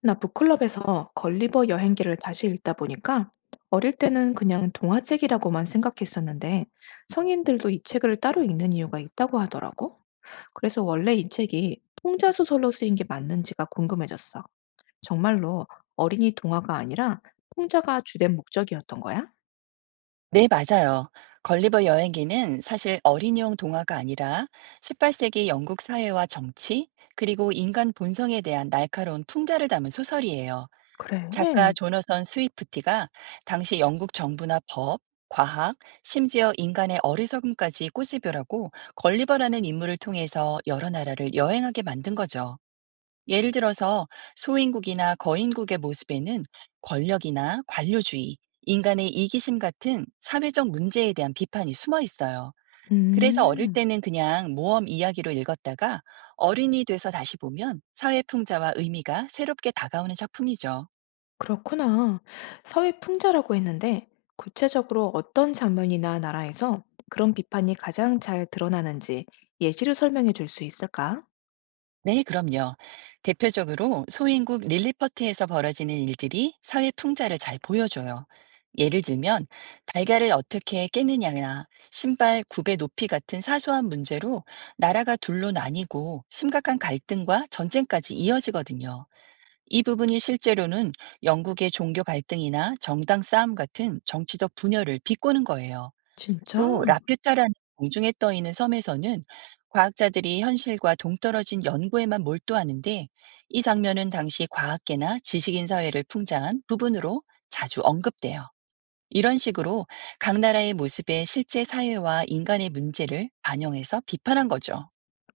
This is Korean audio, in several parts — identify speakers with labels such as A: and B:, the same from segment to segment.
A: 나 북클럽에서 걸리버 여행기를 다시 읽다 보니까 어릴 때는 그냥 동화책이라고만 생각했었는데 성인들도 이 책을 따로 읽는 이유가 있다고 하더라고. 그래서 원래 이 책이 통자 소설로 쓰인 게 맞는지가 궁금해졌어. 정말로 어린이 동화가 아니라 통자가 주된 목적이었던 거야?
B: 네, 맞아요. 걸리버 여행기는 사실 어린이용 동화가 아니라 18세기 영국 사회와 정치, 그리고 인간 본성에 대한 날카로운 풍자를 담은 소설이에요.
A: 그래.
B: 작가 조너선 스위프티가 당시 영국 정부나 법, 과학, 심지어 인간의 어리석음까지 꼬집으라고 걸리버라는 인물을 통해서 여러 나라를 여행하게 만든 거죠. 예를 들어서 소인국이나 거인국의 모습에는 권력이나 관료주의, 인간의 이기심 같은 사회적 문제에 대한 비판이 숨어 있어요. 그래서 어릴
A: 음.
B: 때는 그냥 모험 이야기로 읽었다가 어른이 돼서 다시 보면 사회 풍자와 의미가 새롭게 다가오는 작품이죠.
A: 그렇구나. 사회 풍자라고 했는데 구체적으로 어떤 장면이나 나라에서 그런 비판이 가장 잘 드러나는지 예시로 설명해 줄 수 있을까?
B: 네, 그럼요. 대표적으로 소인국 릴리퍼트에서 벌어지는 일들이 사회 풍자를 잘 보여줘요. 예를 들면, 달걀을 어떻게 깨느냐나 신발 굽의 높이 같은 사소한 문제로 나라가 둘로 나뉘고 심각한 갈등과 전쟁까지 이어지거든요. 이 부분이 실제로는 영국의 종교 갈등이나 정당 싸움 같은 정치적 분열을 비꼬는 거예요.
A: 진짜?
B: 또 라퓨타라는 공중에 떠 있는 섬에서는 과학자들이 현실과 동떨어진 연구에만 몰두하는데, 이 장면은 당시 과학계나 지식인 사회를 풍자한 부분으로 자주 언급돼요. 이런 식으로 각 나라의 모습에 실제 사회와 인간의 문제를 반영해서 비판한 거죠.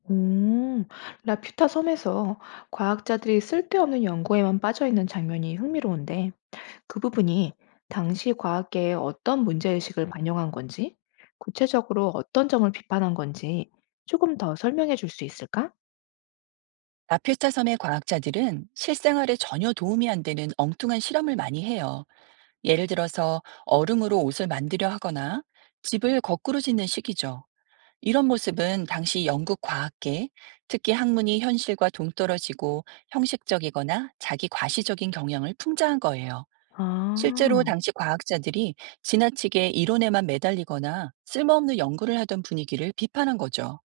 A: 오, 라퓨타 섬에서 과학자들이 쓸데없는 연구에만 빠져 있는 장면이 흥미로운데 그 부분이 당시 과학계에 어떤 문제의식을 반영한 건지 구체적으로 어떤 점을 비판한 건지 조금 더 설명해 줄 수 있을까?
B: 라퓨타 섬의 과학자들은 실생활에 전혀 도움이 안 되는 엉뚱한 실험을 많이 해요. 예를 들어서 얼음으로 옷을 만들려 하거나 집을 거꾸로 짓는 식이죠. 이런 모습은 당시 영국 과학계, 특히 학문이 현실과 동떨어지고 형식적이거나 자기 과시적인 경향을 풍자한 거예요. 실제로
A: 아.
B: 당시 과학자들이 지나치게 이론에만 매달리거나 쓸모없는 연구를 하던 분위기를 비판한 거죠.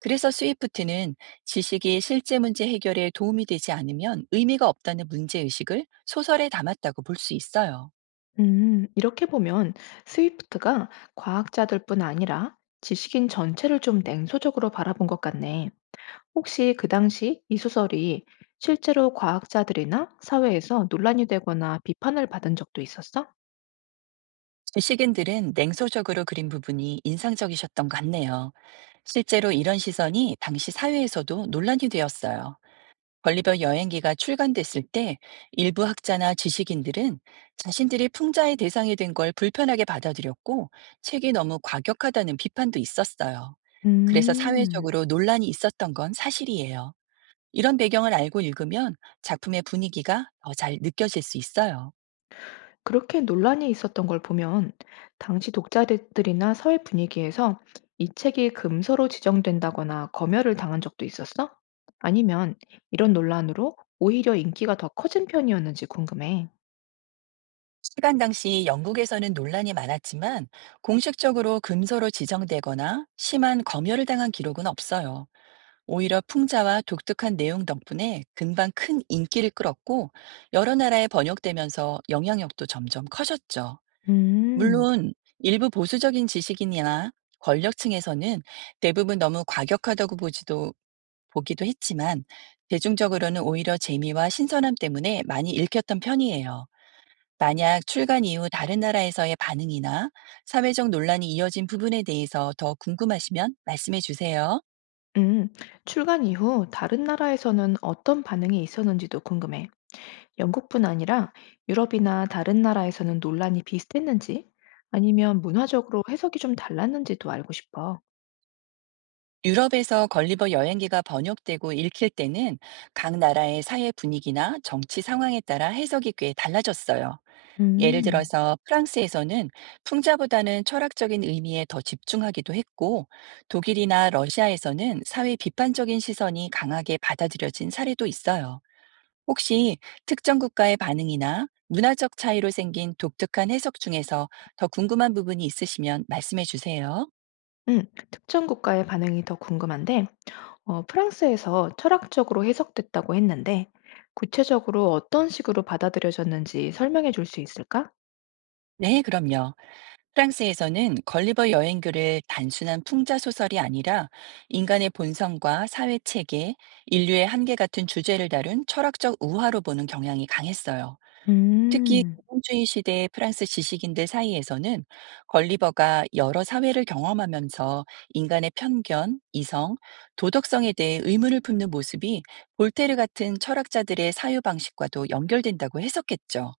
B: 그래서 스위프트는 지식이 실제 문제 해결에 도움이 되지 않으면 의미가 없다는 문제의식을 소설에 담았다고 볼 수 있어요.
A: 이렇게 보면 스위프트가 과학자들뿐 아니라 지식인 전체를 좀 냉소적으로 바라본 것 같네. 혹시 그 당시 이 소설이 실제로 과학자들이나 사회에서 논란이 되거나 비판을 받은 적도 있었어?
B: 지식인들은 냉소적으로 그린 부분이 인상적이셨던 것 같네요. 실제로 이런 시선이 당시 사회에서도 논란이 되었어요. 걸리버 여행기가 출간됐을 때 일부 학자나 지식인들은 자신들이 풍자의 대상이 된 걸 불편하게 받아들였고, 책이 너무 과격하다는 비판도 있었어요. 그래서
A: 음,
B: 사회적으로 논란이 있었던 건 사실이에요. 이런 배경을 알고 읽으면 작품의 분위기가 더 잘 느껴질 수 있어요.
A: 그렇게 논란이 있었던 걸 보면 당시 독자들이나 사회 분위기에서 이 책이 금서로 지정된다거나 검열을 당한 적도 있었어? 아니면 이런 논란으로 오히려 인기가 더 커진 편이었는지 궁금해.
B: 시간 당시 영국에서는 논란이 많았지만, 공식적으로 금서로 지정되거나 심한 검열을 당한 기록은 없어요. 오히려 풍자와 독특한 내용 덕분에 금방 큰 인기를 끌었고, 여러 나라에 번역되면서 영향력도 점점 커졌죠.
A: 음.
B: 물론 일부 보수적인 지식인이나 권력층에서는 대부분 너무 과격하다고 보지도 보기도 했지만, 대중적으로는 오히려 재미와 신선함 때문에 많이 읽혔던 편이에요. 만약 출간 이후 다른 나라에서의 반응이나 사회적 논란이 이어진 부분에 대해서 더 궁금하시면 말씀해 주세요.
A: 음. 출간 이후 다른 나라에서는 어떤 반응이 있었는지도 궁금해. 영국뿐 아니라 유럽이나 다른 나라에서는 논란이 비슷했는지 아니면 문화적으로 해석이 좀 달랐는지도 알고 싶어.
B: 유럽에서 걸리버 여행기가 번역되고 읽힐 때는 각 나라의 사회 분위기나 정치 상황에 따라 해석이 꽤 달라졌어요. 예를
A: 음.
B: 들어서 프랑스에서는 풍자보다는 철학적인 의미에 더 집중하기도 했고, 독일이나 러시아에서는 사회 비판적인 시선이 강하게 받아들여진 사례도 있어요. 혹시 특정 국가의 반응이나 문화적 차이로 생긴 독특한 해석 중에서 더 궁금한 부분이 있으시면 말씀해 주세요.
A: 음. 특정 국가의 반응이 더 궁금한데, 프랑스에서 철학적으로 해석됐다고 했는데, 구체적으로 어떤 식으로 받아들여졌는지 설명해 줄 수 있을까?
B: 네, 그럼요. 프랑스에서는 걸리버 여행교를 단순한 풍자 소설이 아니라 인간의 본성과 사회 체계, 인류의 한계 같은 주제를 다룬 철학적 우화로 보는 경향이 강했어요. 특히
A: 음.
B: 공공주의 시대의 프랑스 지식인들 사이에서는 걸리버가 여러 사회를 경험하면서 인간의 편견, 이성, 도덕성에 대해 의문을 품는 모습이 볼테르 같은 철학자들의 사유 방식과도 연결된다고 해석했죠.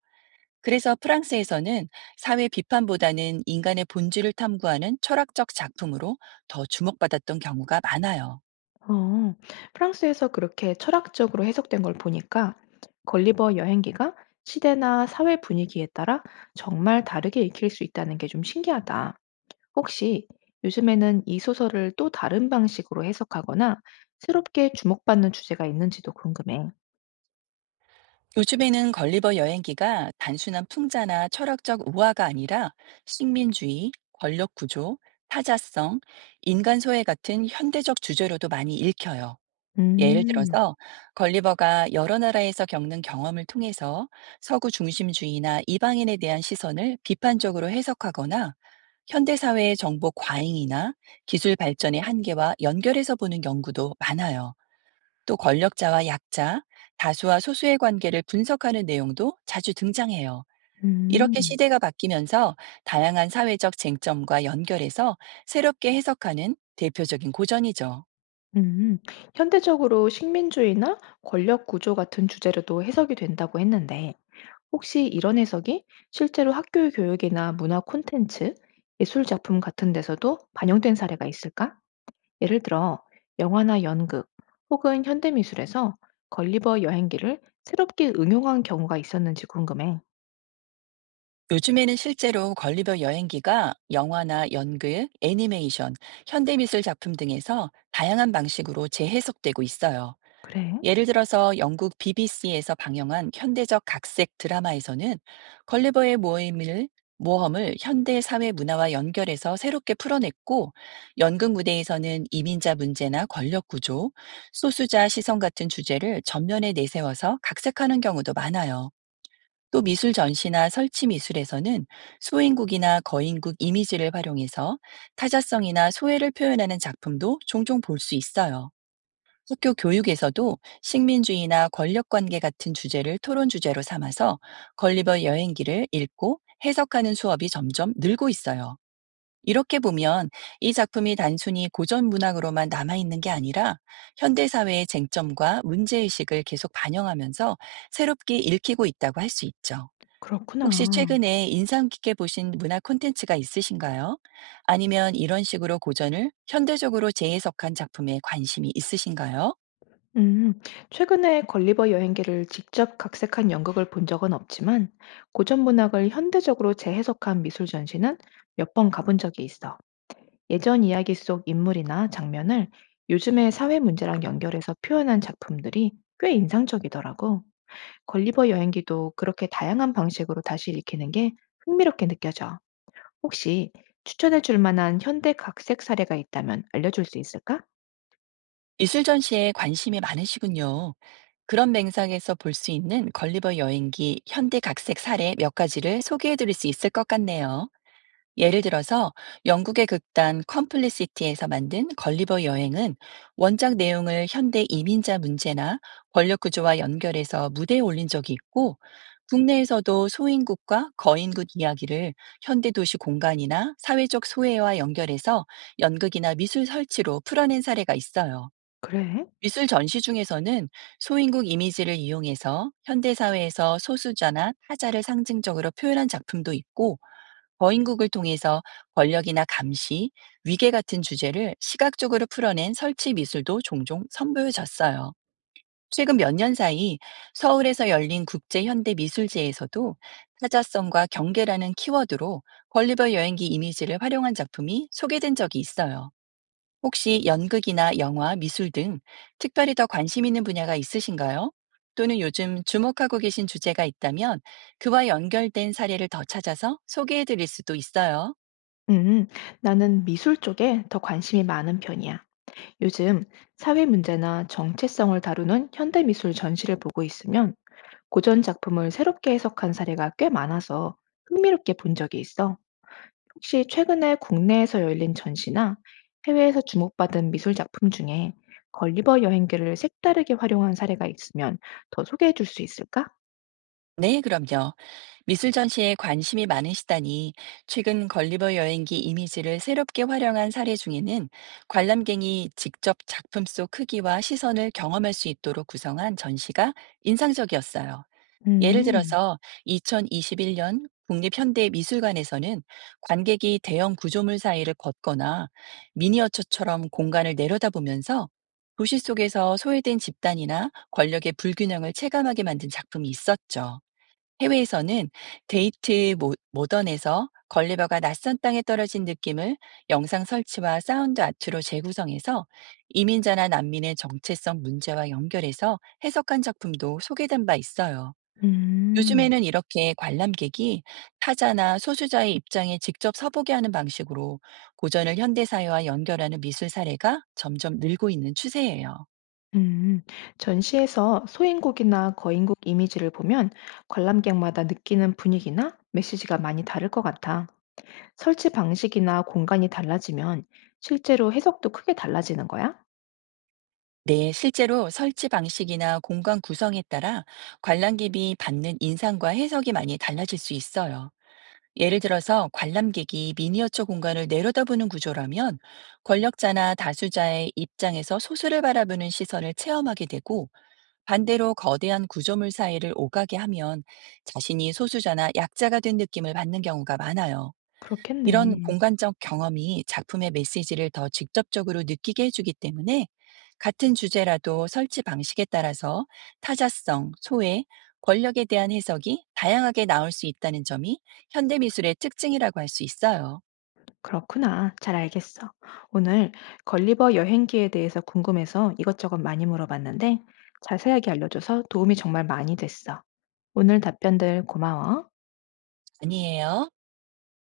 B: 그래서 프랑스에서는 사회 비판보다는 인간의 본질을 탐구하는 철학적 작품으로 더 주목받았던 경우가 많아요.
A: 어, 프랑스에서 그렇게 철학적으로 해석된 걸 보니까 걸리버 여행기가 시대나 사회 분위기에 따라 정말 다르게 읽힐 수 있다는 게 좀 신기하다. 혹시 요즘에는 이 소설을 또 다른 방식으로 해석하거나 새롭게 주목받는 주제가 있는지도 궁금해.
B: 요즘에는 걸리버 여행기가 단순한 풍자나 철학적 우화가 아니라 식민주의, 권력 구조, 타자성, 인간 소외 같은 현대적 주제로도 많이 읽혀요. 예를
A: 음,
B: 들어서 걸리버가 여러 나라에서 겪는 경험을 통해서 서구 중심주의나 이방인에 대한 시선을 비판적으로 해석하거나 현대사회의 정보 과잉이나 기술 발전의 한계와 연결해서 보는 연구도 많아요. 또 권력자와 약자, 다수와 소수의 관계를 분석하는 내용도 자주 등장해요. 이렇게
A: 음,
B: 시대가 바뀌면서 다양한 사회적 쟁점과 연결해서 새롭게 해석하는 대표적인 고전이죠.
A: 음. 현대적으로 식민주의나 권력 구조 같은 주제로도 해석이 된다고 했는데 혹시 이런 해석이 실제로 학교 교육이나 문화 콘텐츠, 예술 작품 같은 데서도 반영된 사례가 있을까? 예를 들어, 영화나 연극 혹은 현대미술에서 걸리버 여행기를 새롭게 응용한 경우가 있었는지 궁금해.
B: 요즘에는 실제로 걸리버 여행기가 영화나 연극, 애니메이션, 현대미술 작품 등에서 다양한 방식으로 재해석되고 있어요.
A: 그래,
B: 예를 들어서 영국 BBC에서 방영한 현대적 각색 드라마에서는 걸리버의 모험을 현대 사회 문화와 연결해서 새롭게 풀어냈고, 연극 무대에서는 이민자 문제나 권력 구조, 소수자 시선 같은 주제를 전면에 내세워서 각색하는 경우도 많아요. 또 미술 전시나 설치 미술에서는 소인국이나 거인국 이미지를 활용해서 타자성이나 소외를 표현하는 작품도 종종 볼 수 있어요. 학교 교육에서도 식민주의나 권력관계 같은 주제를 토론 주제로 삼아서 걸리버 여행기를 읽고 해석하는 수업이 점점 늘고 있어요. 이렇게 보면 이 작품이 단순히 고전 문학으로만 남아있는 게 아니라 현대사회의 쟁점과 문제의식을 계속 반영하면서 새롭게 읽히고 있다고 할 수 있죠. 혹시
A: 그렇구나.
B: 최근에 인상 깊게 보신 문화 콘텐츠가 있으신가요? 아니면 이런 식으로 고전을 현대적으로 재해석한 작품에 관심이 있으신가요?
A: 음, 최근에 걸리버 여행기를 직접 각색한 연극을 본 적은 없지만, 고전 문학을 현대적으로 재해석한 미술 전시는 몇 번 가본 적이 있어. 예전 이야기 속 인물이나 장면을 요즘의 사회 문제랑 연결해서 표현한 작품들이 꽤 인상적이더라고. 걸리버 여행기도 그렇게 다양한 방식으로 다시 읽히는 게 흥미롭게 느껴져. 혹시 추천해 줄 만한 현대 각색 사례가 있다면 알려줄 수 있을까?
B: 미술 전시에 관심이 많으시군요. 그런 맥락에서 볼 수 있는 걸리버 여행기 현대 각색 사례 몇 가지를 소개해 드릴 수 있을 것 같네요. 예를 들어서 영국의 극단 컴플리시티에서 만든 걸리버 여행은 원작 내용을 현대 이민자 문제나 권력 구조와 연결해서 무대에 올린 적이 있고, 국내에서도 소인국과 거인국 이야기를 현대 도시 공간이나 사회적 소외와 연결해서 연극이나 미술 설치로 풀어낸 사례가 있어요.
A: 그래?
B: 미술 전시 중에서는 소인국 이미지를 이용해서 현대사회에서 소수자나 타자를 상징적으로 표현한 작품도 있고, 거인국을 통해서 권력이나 감시, 위계 같은 주제를 시각적으로 풀어낸 설치 미술도 종종 선보여졌어요. 최근 몇 년 사이 서울에서 열린 국제현대미술제에서도 타자성과 경계라는 키워드로 걸리버 여행기 이미지를 활용한 작품이 소개된 적이 있어요. 혹시 연극이나 영화, 미술 등 특별히 더 관심 있는 분야가 있으신가요? 또는 요즘 주목하고 계신 주제가 있다면 그와 연결된 사례를 더 찾아서 소개해 드릴 수도 있어요.
A: 음, 나는 미술 쪽에 더 관심이 많은 편이야. 요즘 사회 문제나 정체성을 다루는 현대 미술 전시를 보고 있으면 고전 작품을 새롭게 해석한 사례가 꽤 많아서 흥미롭게 본 적이 있어. 혹시 최근에 국내에서 열린 전시나 해외에서 주목받은 미술 작품 중에 걸리버 여행기를 색다르게 활용한 사례가 있으면 더 소개해 줄 수 있을까?
B: 네, 그럼요. 미술 전시에 관심이 많으시다니 최근 걸리버 여행기 이미지를 새롭게 활용한 사례 중에는 관람객이 직접 작품 속 크기와 시선을 경험할 수 있도록 구성한 전시가 인상적이었어요. 예를
A: 음,
B: 들어서 2021년 국립현대미술관에서는 관객이 대형 구조물 사이를 걷거나 미니어처처럼 공간을 내려다보면서 도시 속에서 소외된 집단이나 권력의 불균형을 체감하게 만든 작품이 있었죠. 해외에서는 데이트 모, 모던에서 걸레바가 낯선 땅에 떨어진 느낌을 영상 설치와 사운드 아트로 재구성해서 이민자나 난민의 정체성 문제와 연결해서 해석한 작품도 소개된 바 있어요.
A: 음.
B: 요즘에는 이렇게 관람객이 타자나 소수자의 입장에 직접 서보게 하는 방식으로 고전을 현대사회와 연결하는 미술 사례가 점점 늘고 있는 추세예요.
A: 음, 전시에서 소인국이나 거인국 이미지를 보면 관람객마다 느끼는 분위기나 메시지가 많이 다를 것 같아. 설치 방식이나 공간이 달라지면 실제로 해석도 크게 달라지는 거야?
B: 네, 실제로 설치 방식이나 공간 구성에 따라 관람객이 받는 인상과 해석이 많이 달라질 수 있어요. 예를 들어서 관람객이 미니어처 공간을 내려다보는 구조라면 권력자나 다수자의 입장에서 소수를 바라보는 시선을 체험하게 되고, 반대로 거대한 구조물 사이를 오가게 하면 자신이 소수자나 약자가 된 느낌을 받는 경우가 많아요. 이런
A: 그렇겠네.
B: 공간적 경험이 작품의 메시지를 더 직접적으로 느끼게 해주기 때문에 같은 주제라도 설치 방식에 따라서 타자성, 소외, 권력에 대한 해석이 다양하게 나올 수 있다는 점이 현대미술의 특징이라고 할 수 있어요.
A: 그렇구나. 잘 알겠어. 오늘 걸리버 여행기에 대해서 궁금해서 이것저것 많이 물어봤는데 자세하게 알려줘서 도움이 정말 많이 됐어. 오늘 답변들 고마워.
B: 아니에요.